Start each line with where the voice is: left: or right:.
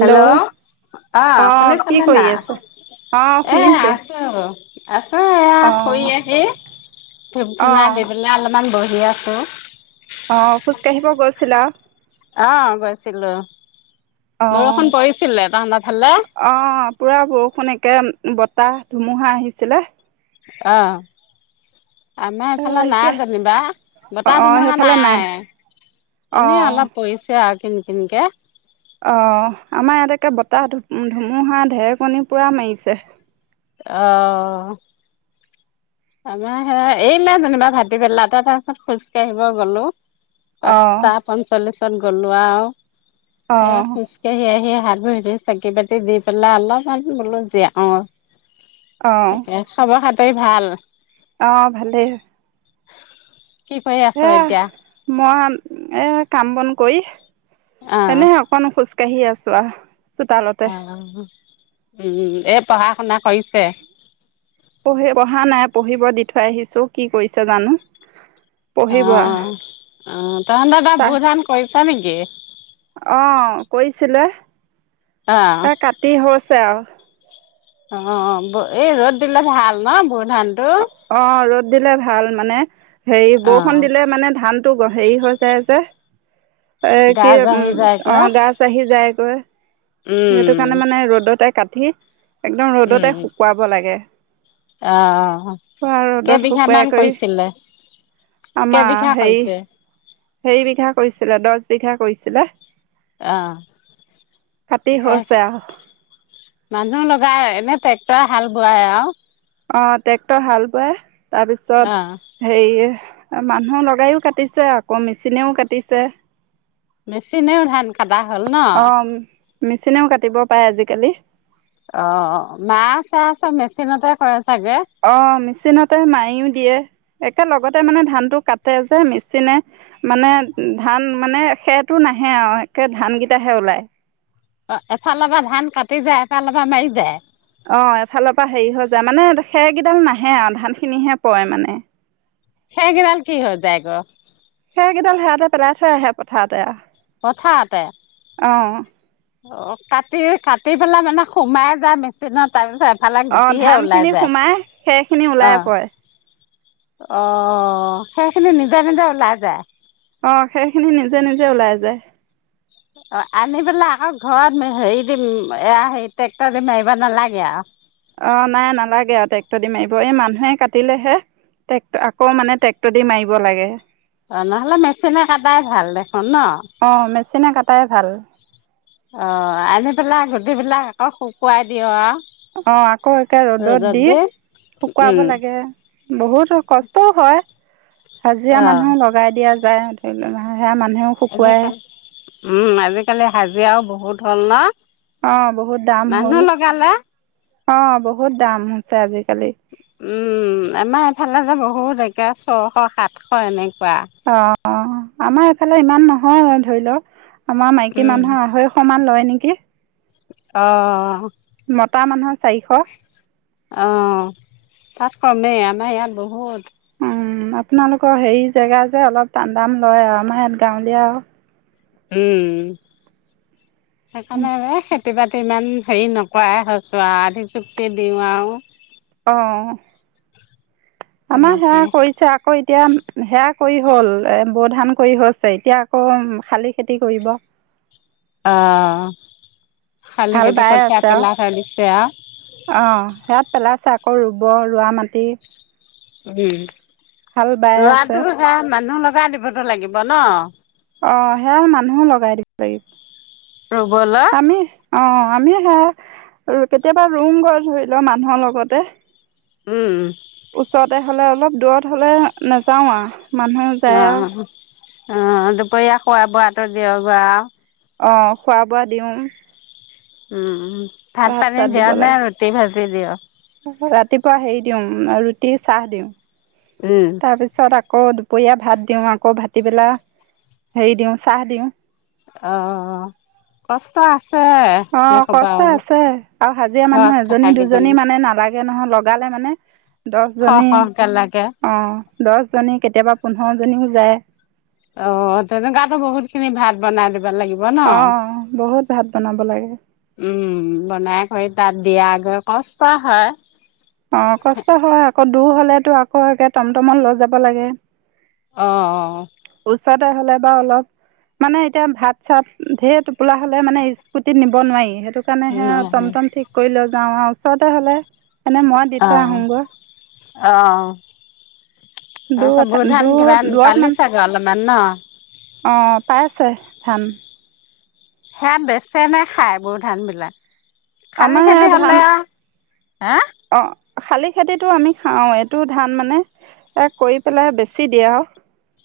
left: Hello অহ
right: অঁ কি
left: শুনিছানে
right: কৰি
left: নাই,
right: আছে অঁ
left: এ
right: শুনিছোঁ
left: আছো আ অ' এয়া ফুৰি
right: অঁ
left: আহি ধূপ ধূনা
right: অঁ
left: দি পেলাই অলপমান বহি। বিয়াটো
right: অ, খোজ কাঢ়িব গৈছিলা?
left: অ গৈছিলো। বৰষুণ
right: অ'
left: পৰিছিলে তহঁতৰ ফালে
right: অ' পোৰা বৰষুণেই তাকে বতাহ ধুমুহা আহিছিলে।
left: অহ আমাৰ
right: এ
left: এইফালে
right: এতিয়া
left: নাই যেনিবা বতাহ
right: অঁ
left: ধুমুহা
right: সেইফালে
left: নাই এনেই
right: অঁ
left: অলপ পৰিছে আৰু কিন কিনকে
right: অ'হ, আমাৰ ইয়াতকে বতাহ ধু-ধুমুহা ঢেৰেকনি পুৰা মাৰিছে।
left: অঁ আমাৰ হে এৰিলে যেনিবা ভাটিবেলাতে তাৰপিছত খোজকাাঢ়িব গলো [unintelligible]
right: অঁ
left: পাঁচটা পঞ্চল্লিছ তত গলোৱা আৰু এ
right: অঁ
left: খোজকাহি আহি সেয়া ভাত ব চাকি পাতি দি পেলাই অলপমান বোলো জিয়াও আও তাকে খাব হাত তই ভাল
right: অ', ভালেই
left: কি কৰি আছ
right: এ
left: এতিয়া
right: - মই -এ কাম বন কৰি
left: অ
right: এনেহে অকণ খোজ কাঢ়ি আছ চোৱাহ
left: উম [inaudible] উম - এই পঢ়া শুনা কৰিছে।
right: পঢ়ি -পঢ়া নাই পঢ়িব দি থৈ আহিছো কি কৰিছে জানো? পঢ়িব
left: অ- অ- তহঁত' তাত বু ধান কৰি [unintelligible] তনেেে [inaudible]
right: অ ' কৰিছিলে
left: অ
right: ত কাটি হচ ছ '
left: অ - বো এই ৰ'দ দিলে ভাল ন বোৰ ধান টো
right: অ -অ ৰ'দ দিলে ভাল মানে। হেৰি
left: অ
right: বৰষুণ দিলে মানে ধান টো -হেৰি হৈ যায় যে এ
left: গা
right: কিম
left: জাহি
right: অ
left: যায়গৈ
right: গাছ আহি যায় [unintelligible] ক ' সেইটো
left: উম
right: কাৰণে মানে ৰ'দত এক কাঠি একদম
left: উম
right: ৰ'দতে শুকুৱাব লাগে,
left: অ
right: অ ৰ'দত
left: কেইবিঘা মান
right: শুকুৱাই কৰি
left: কৰিছিলে
right: আমাৰ
left: কেইবিঘা
right: হেৰি।
left: কৰিছে
right: হেৰি বিঘা কৰিছিলে দচ বিঘা কৰিছিলে
left: আহ
right: কাটি হৈছে
left: তাৰ
right: আৰু
left: মানুহ লগ যায় এনে ট্ৰেক্টৰ হাল বোৱাই আৰু
right: অ', ট্ৰেক্টৰ হাল বাই। তাৰপিছত
left: অ
right: হেৰিয়ে- মানুহ লগায়ো কাটিছে, আকৌ মেচিনেও কাটিছে।
left: মেচিনেও ধান কাদা হ'ল ন?
right: অ' মেচিনেও কাটিব পাৰে আজিকালি।
left: অ', মা চা চব মেচিনতে কৰাইছো।
right: অ', মি- - মেচিনতে মায়িও দিয়ে। একে লগতে মানে ধান টো কাট- তাতে যে মিচিনে মানে ধান মানে সেইটো নাহে আৰু একে ধান কেইটাহে ওলাই।
left: অ', এফালৰ পৰা ধান কাটি যায়, এফালৰ পৰা মাৰি যায়।
right: অ', এফালৰ পৰা হেৰি হৈ যায় মানে খেৰকেইডাল নাহে আৰু ধান খিনিহে পৰে মানে।
left: সেইগিডাল কি হৈ যায় গৈ?
right: সেই গিডাল সেয়াতে পেলাই থৈ আহে পথায়তে আ'।
left: পথাৰতে-
right: অ', -
left: অ কাটি, কাটি পেলাই মানে সোমাই যা মেচিনত তাৰপিছত এফালে
right: অ',
left: গুটিহে
right: ধান
left: ওলাই
right: খিনি
left: যায়
right: সোমাই খেৰখিনি ওলাই পৰে।
left: অ' অ, খেৰখিনি নিজে নিজে ওলাই যায়।
right: অ', খেৰখিনি নিজে নিজে ওলাই যায়।
left: অ', আনি পেলাই আকৌ ঘৰত হেৰি দিম এয়া ট্ৰেক্টৰ দি মাৰিব নালাগে আৰু।
right: অ', নাই নালাগে আৰু ট্ৰেক্ট দি মাৰিব এই মানুহে কাটিলেহে! টেক্ট আকৌ মানে টেক্টৰ দি মাৰি দিব লাগে।
left: অ', নহ'লে মেচিনে কাটাই ভাল দেখোন ন!
right: অঁ মেচিনে কটাই ভাল
left: অ', আনি পেলাই গুটিবিলাক আকৌ শুকুৱাই দিঅ' আওঁ।
right: অ', আকৌ একে ৰ'দত দি শুকুৱাব
left: উম
right: লাগে বহুতো কষ্টও হয়। হাজিৰা
left: অ
right: মানুহ লগাই দিয়া যায়। [inaudible] সেয়া মানুহেও শুকুৱাই।
left: ওম, আজিকালি হাজিৰাও বহুত হ'ল ন?
right: অ ', বহুত দাম হ'ল।
left: মানুহ লগালে
right: অ', বহুত দাম হৈছে আজি।
left: উম আমা ইফালে যে বহুত একে ছশ সাতশ এনে
right: অ',। আমাৰ এইফালে ইমান নহয় ধৰি লওক আমাৰ মাইকী
left: উম
right: মানুহৰ আঢ়ৈশ সমান লয় নেকি? কি?
left: অ'
right: মতা মানুহৰ চাৰিশ।
left: কমে আমাৰ ইয়াত বহুত।
right: উম আপোনালোকৰ হেৰি জেগা যে অলপ টান দাম লয় আৰু আমাৰ ইয়াত গাঁৱলীয়া আৰু।
left: উম সেইকাৰণে হে খেতি-বাতি ইমান হেৰি নকৰাই হৈছোঁ আও, আধি চুক্তি দিওঁ আৰু।
right: অ আমাৰ
left: তেনেকে
right: সেআ কৰিছে আকৌ এতিয়া [unintelligible] সেয়া কৰি হ'ল, এ বড়ো ধান কৰি হৈছে এতিয়া আকৌ শালি খেতি কৰিব।
left: অহ, শালি
right: হাল
left: খেতি
right: বাই
left: কঠীয়া
right: আছে আৰু
left: পেলাই থৈ দিছে আও।
right: অঁ সেয়াত পেলাইছে আকৌ ৰুব, ৰোৱা মাটি
left: উম
right: হাল বাই আছে
left: ৰোৱাটো সেইয়া মানুহ লগ চাহ দিবতো লাগিব ন?
right: অ সেয়া মানুহো লগাই দিব লাগিব
left: ৰুবলৈ
right: আমিহ অ আমি সেই কেতিয়াবা ৰুম গৈ ধৰি লও মানুহৰ লগতে।
left: উম
right: ওচৰতে হ'লে অলপ দূৰত হ'লে নাযাও আ। মানুহ যায় আৰু।
left: অ দুপৰীয়া খোৱা বোৱাটো দিয় [unintelligible] বৰা
right: অ খোৱা-বোৱা দিওঁ।
left: উম উ
right: ভাত
left: ভাত-পানী
right: চাত দিব
left: দিওঁ নে
right: লাগে
left: ৰুটি-ভাজি দিওঁ?
right: ৰাতিপুৱা হেৰি দিওঁ, উম ৰুটি চাহ দিওঁ।
left: উম
right: তাৰপিছত আকৌ দু [unintelligible] দুপৰীয়া ভাত দিওঁ আকৌ ভাটিবেলা, হেৰি দিওঁ চাহ দিওঁ।
left: অ কষ্ট আছে
right: অ
left: সেই ক'বা
right: কষ্ট
left: আৰু
right: আছে আৰু হাজিৰা
left: ঘৰত
right: মানুহ
left: থকা
right: এজনী
left: কেইজনী
right: দুজনী মানে নালাগে নহয় লগালে মানে। দচ
left: খৰ
right: জনী,
left: খৰকে লাগে
right: অ দহজনীক। কেতিয়াবা পোন্ধৰজনীও যায়।
left: অ তেনেকুৱাতো বহুত খিনি ভাত বনাই দিব ভাল লাগিব ন।
right: অ বহুত ভাত বনাব লাগে
left: উম বনাই কৰি [inaudible] তাত দিয়া আগৈ কষ্ট হয়।
right: অ', কষ্ট হয় অকন দূৰ হ'লেতো আকৌ একে টমটমত লৈ যাব লাগে
left: অ- অ -অ
right: ওচৰতে হ'লে বাও অলপ, মানে এতিয়া ভাত-চাত ঢেৰ টোপোলা হ'লে মানে স্কুটিত নিব নোৱাৰি সেইটো কাৰণেহে আও টমটম ঠিক কৰি লৈ যাওঁ আও অ তে হলে এনে মই দি থৈ আহোগৈ।
left: অ'। তাপিছত
right: দূৰত
left: বওধান
right: দূৰত
left: কিমান পালি চাগৈ অলমান ন? [unintelligible]
right: অ' পাই আছে ধান
left: সেয়া বেচে নে খায় বৰু ধানবিলাক? খালি
right: আমাৰ
left: খেতি
right: সেয়া ধান
left: হ'লে আও হা
right: অঁ শালি খেতিটো আমি খাওঁ এইটো ধান মানে এ কৰি পেলাই বেছি দিয়ে আও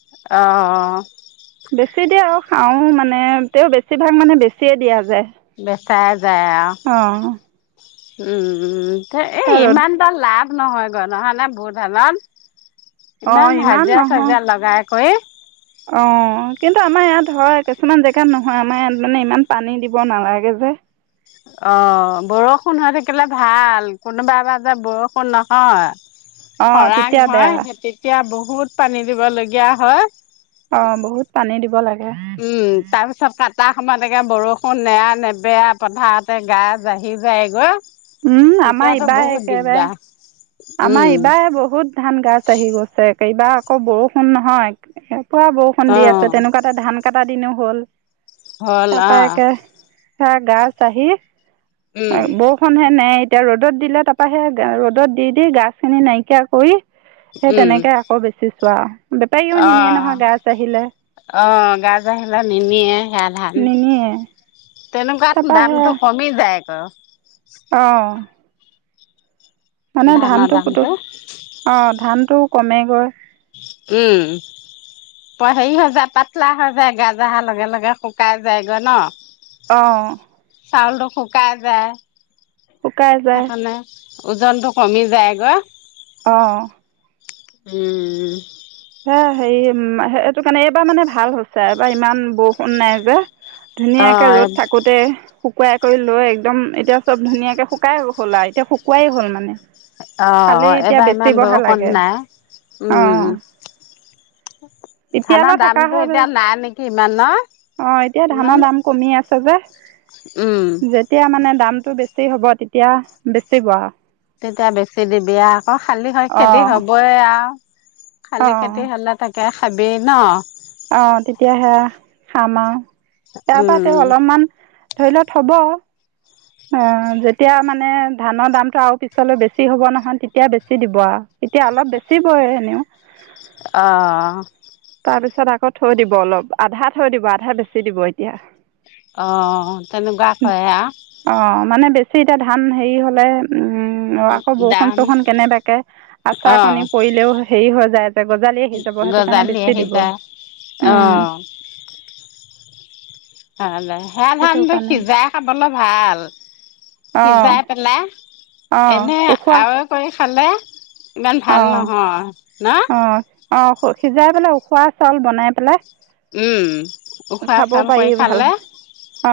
left: অ, অ, অ-
right: বেছি দিয়ে আৰু খাওঁ মানে, তেওঁ বেছিভাগ মানে বেছিয়ে দিয়া যায়
left: বেচাই [unintelligible]
right: অঁ
left: উম উম- এই,
right: ৰ'দ
left: ইমানটা লাভ নহয়গৈ নহয় নে বুধানত [unintelligible]
right: অঁ
left: ইমান হাজিৰা-চাজিৰা লগাই কই
right: অ' কিন্তু আমাৰ ইয়াত হয় কিছুমান জেগাত নহয় আমাৰ ইয়াত মানে ইমান পানী দিব নালাগে যে!
left: অ' বৰষুণ হৈ থাকিলে ভাল, কোনোবা এবা যে বৰষুণ নহয়
right: অঁ
left: খৰাং
right: তেতিয়া বেয়া
left: হয় তেতিয়া বহুত বহুত পানী দিবলগীয়া হয়।
right: অ' বহুত পানী দিব লাগে উম উ [inaudible]
left: তাৰ পিছত কটা সময়ত একেবা বৰষুণ নেৰা-নেপেৰা পথাৰতে গা জাহি যায়গৈ।
right: উম আমা
left: তেতিয়াতো
right: ইবা
left: বহুত
right: একেবাৰে
left: দিগদাৰ
right: আমাৰ
left: উম
right: এইবাৰ বহুত ধান গছ আহি গৈছে এইবাৰ আকৌ বৰষুণ নহয় পুৱা বৰষুণ
left: অ
right: দি আছে তেনেকুৱাতে ধানকটা দিনো হল [unintelligible]
left: হ'ল আ
right: হা, গা-চাহি। এ
left: উম
right: বৰষুণ হে নেই এতিয়া ৰ'দত দিলে তাৰপৰা হে ৰ'দত দি ই গাছখিনি নাইকিয়া কৰি সেই তেনেকে আকৌ বেছি। চোৱাহ।
left: অ-অ-অ-অ গাজ আহিলে নিনিয়ে সেয়া ধান
right: নিনিয়ে
left: তেনেকুৱাত
right: তাৰপৰা সেয়া
left: দামটো কমি যায় আকৌ।
right: অঁ মানে
left: ধানৰ
right: ধানটো পুতো
left: দামটো
right: অ' ধানটো কমেগৈ।
left: উম, প হেৰি হৈ যায় পাতলা হৈ যায়, গাজ অহাৰ লগে লগে শুকাই যায়গৈ ন?
right: অহ।
left: চাউলটো শুকাই যায়।
right: শুকাই যায়
left: সেইকাৰণে। ওজনটো কমি যায়গৈ।
right: অহ।
left: উম'।
right: হে, হেৰি এইটো কাৰণে এইবাৰ মানে ভাল হৈছে এইবাৰ ইমান বৰষুণ নাই যে।
left: অ
right: ধুনীয়াকে ৰ'দ থাকোঁতে শুকুৱাই কৰি লৈ একদম এতিয়া চব ধুনীয়াকে শুকাই হ'ল আৰু এতিয়া শুকুৱাই হ'ল মানে। খালি
left: অ'
right: এতিয়া
left: এইবাৰ ইমান
right: বেচিবহে
left: বৰষুণ
right: লাগে
left: নাই!
right: অঁ
left: উম
right: এতিয়ালৈ
left: ধানৰ
right: থকা
left: দামটো
right: হ'ল
left: এতিয়া নাই নেকি ইমান ন? ইমান
right: চাগে।
left: উম
right: যেতিয়া মানে দাম। টো বেছি হ'ব তেতিয়া বেছিব আও।
left: তেতিয়া বেছি দিবিয়ে আকৌ শালি হয় খেতি
right: অঁ
left: হ'বই আও। খালি
right: অঁ
left: খেতি হালা থাকে। খাবি ন?
right: অ' তেতিয়াাহে খাম আৰু। তাৰপা
left: উম
right: তেওঁ অলপমান ধৰি ল থ'ব। অ' যেতিয়া মানে ধানৰ দামটো আৰু পিছলৈ বেছি হ'ব নহয়, তেতিয়া বেছি দিব আও। এতিয়া অলপ বেচিবই এনেও।
left: অহ।
right: তাৰপিছত আকৌ থৈ দিব অলপ, আধা থৈ দিব আধা বেছি দিব এতিয়া।
left: অ' তেনেকুৱা কএ আও
right: অঁ মানে বেছি এতিয়া ধান হেৰি হ'লে, উম', অ' আকৌ বৰষুণ
left: দাম
right: চৰষুণ কেনেবাকে আচাৰ
left: অ
right: কণী পৰিলেও হেৰি হৈ যায়। গজালি আহি যাব সেইটো কাৰণে [unintelligible]
left: [unintelligible] অহ। [unintelligible] [unintelligible]
right: সেইটো
left: ধানবোৰ
right: কাৰণে
left: সিজাই খাবলৈ ভাল।
right: অঁ
left: সিজাই পেলাই
right: অঁ
left: এনেই
right: উখোৱা
left: আৱৈ কৰি খালে [unintelligible] ইমান ভাল
right: অঁ
left: নহয় ন?
right: অঁ অঁ সিজাই পেলাই উখোৱা চাউল বনাই পেলাই
left: উম উখোৱা
right: খাব
left: চাউল
right: পাৰি
left: কৰি
right: ভাল
left: খালে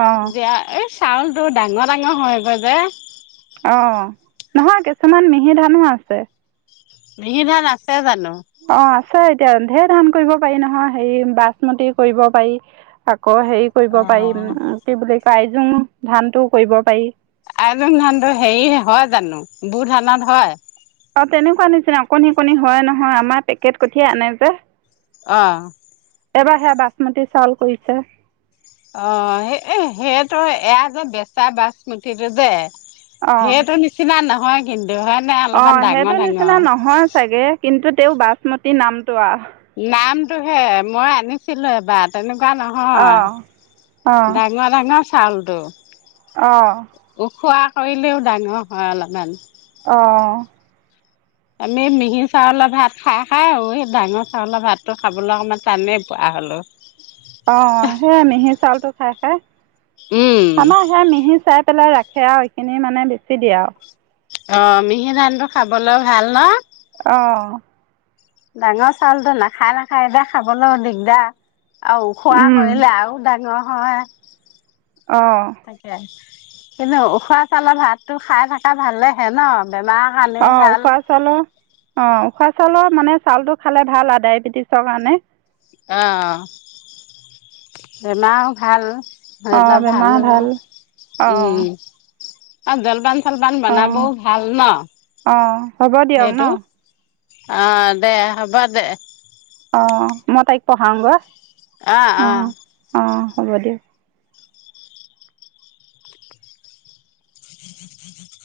right: অঁ
left: এই চাউলটো ডাঙৰ নহয়গৈ যে।
right: অ নহয় কিছুমান মিহি ধানো আছে।
left: মিহি ধান আছে জানো?
right: অ আ নিশ্চয় এতিয়া ধেৰ ধান কৰিব পাৰি নহয় হেৰি বাচমতি কৰিব পাৰি আকৌ হেৰি কৰিব পাৰিম
left: অ'।
right: কি বুলি প্ৰায়জোং ধানটো কৰিব পাৰি।
left: আইজুং ধানটো হেৰি হয় জানো, বু ধানত হয়?
right: অ তেনেকুৱা নিচিনা অকণি অকণি হয় নহয় আমাৰ পেকেট কঠিয়াই আনে যে।
left: অঁহ
right: এবাৰ সেয়া বাচমতী চাউল কৰিছে
left: অ স এ সেইটো এয়া যে বেচা বাচমতিটো যে, সেইটো নিচিনা ন হয় কিন্তু হয় নে
right: অ
left: অলপমান ডাঙৰ
right: সেইটো
left: ডাঙৰ।
right: নিচিনা নহয় চাগে কিন্তু তেওঁ বাচমতি নাম
left: নাম হে মই আনিছিলো এবাৰ তেনেকুৱা [inaudible]
right: অঁ
left: নহয়। ডাঙৰ ডাঙৰ [unintelligible] ফালটু
right: অ
left: খোৱা কৰিলেও ডাঙৰ হয় অলপমান
right: অ
left: আমি মিহি চাউলৰ ভাত খাই খাই আৰু সেই ডাঙৰ চাউলৰ ভাতটো খাবলৈ অকণমান টানেই পোৱা হ'লো।
right: অ, সেইয়া মিহি চাউলটো খাই খাই
left: উম।
right: আমাৰ সেয়া মিহি চাই পেলাই ৰাখে। সেয়া আৰু এইখিনি মানে বেছি দিয়ে আৰু
left: অ মিহি ধান টো খাবলৈ ভাল ন?
right: অ
left: ডাঙৰ চাউলটো নাখায় নাখায় এতিয়া খাবলৈও দিগদাৰ। আৰু ওখোৱা কৰিলে আৰু ডাঙৰ হয়।
right: অঁ
left: তাকে। কিন্তু উখোৱা চাউলৰ ভাতটো খাই থকা ভালেহে ন? বেমাৰৰ কাৰণেও
right: অ'
left: ভাল।
right: উখুৱা চাউলৰ, অ' উখুৱা চাউ চাউলৰ মানে চাউলটো খালে ভাল আৰু ডায়েবেটিছৰ কাৰণে।
left: অ' অ' বেমাৰো ভাল। হেল'
right: অঁ
left: [inaudible]
right: বেমাৰ
left: ভালো
right: ভাল অঁ
left: উম। [inaudible] ফলপান [unintelligible]
right: অঁ
left: বনাবও ভাল ন?
right: অঁ হ'ব দিয়ক ন
left: সেইটো। অ' দে হ'ব দে।
right: অ' মই তাইক পঢ়াওঁগৈ।
left: আ'- আ'
right: অঁ অঁ হ'ব দিয়ক।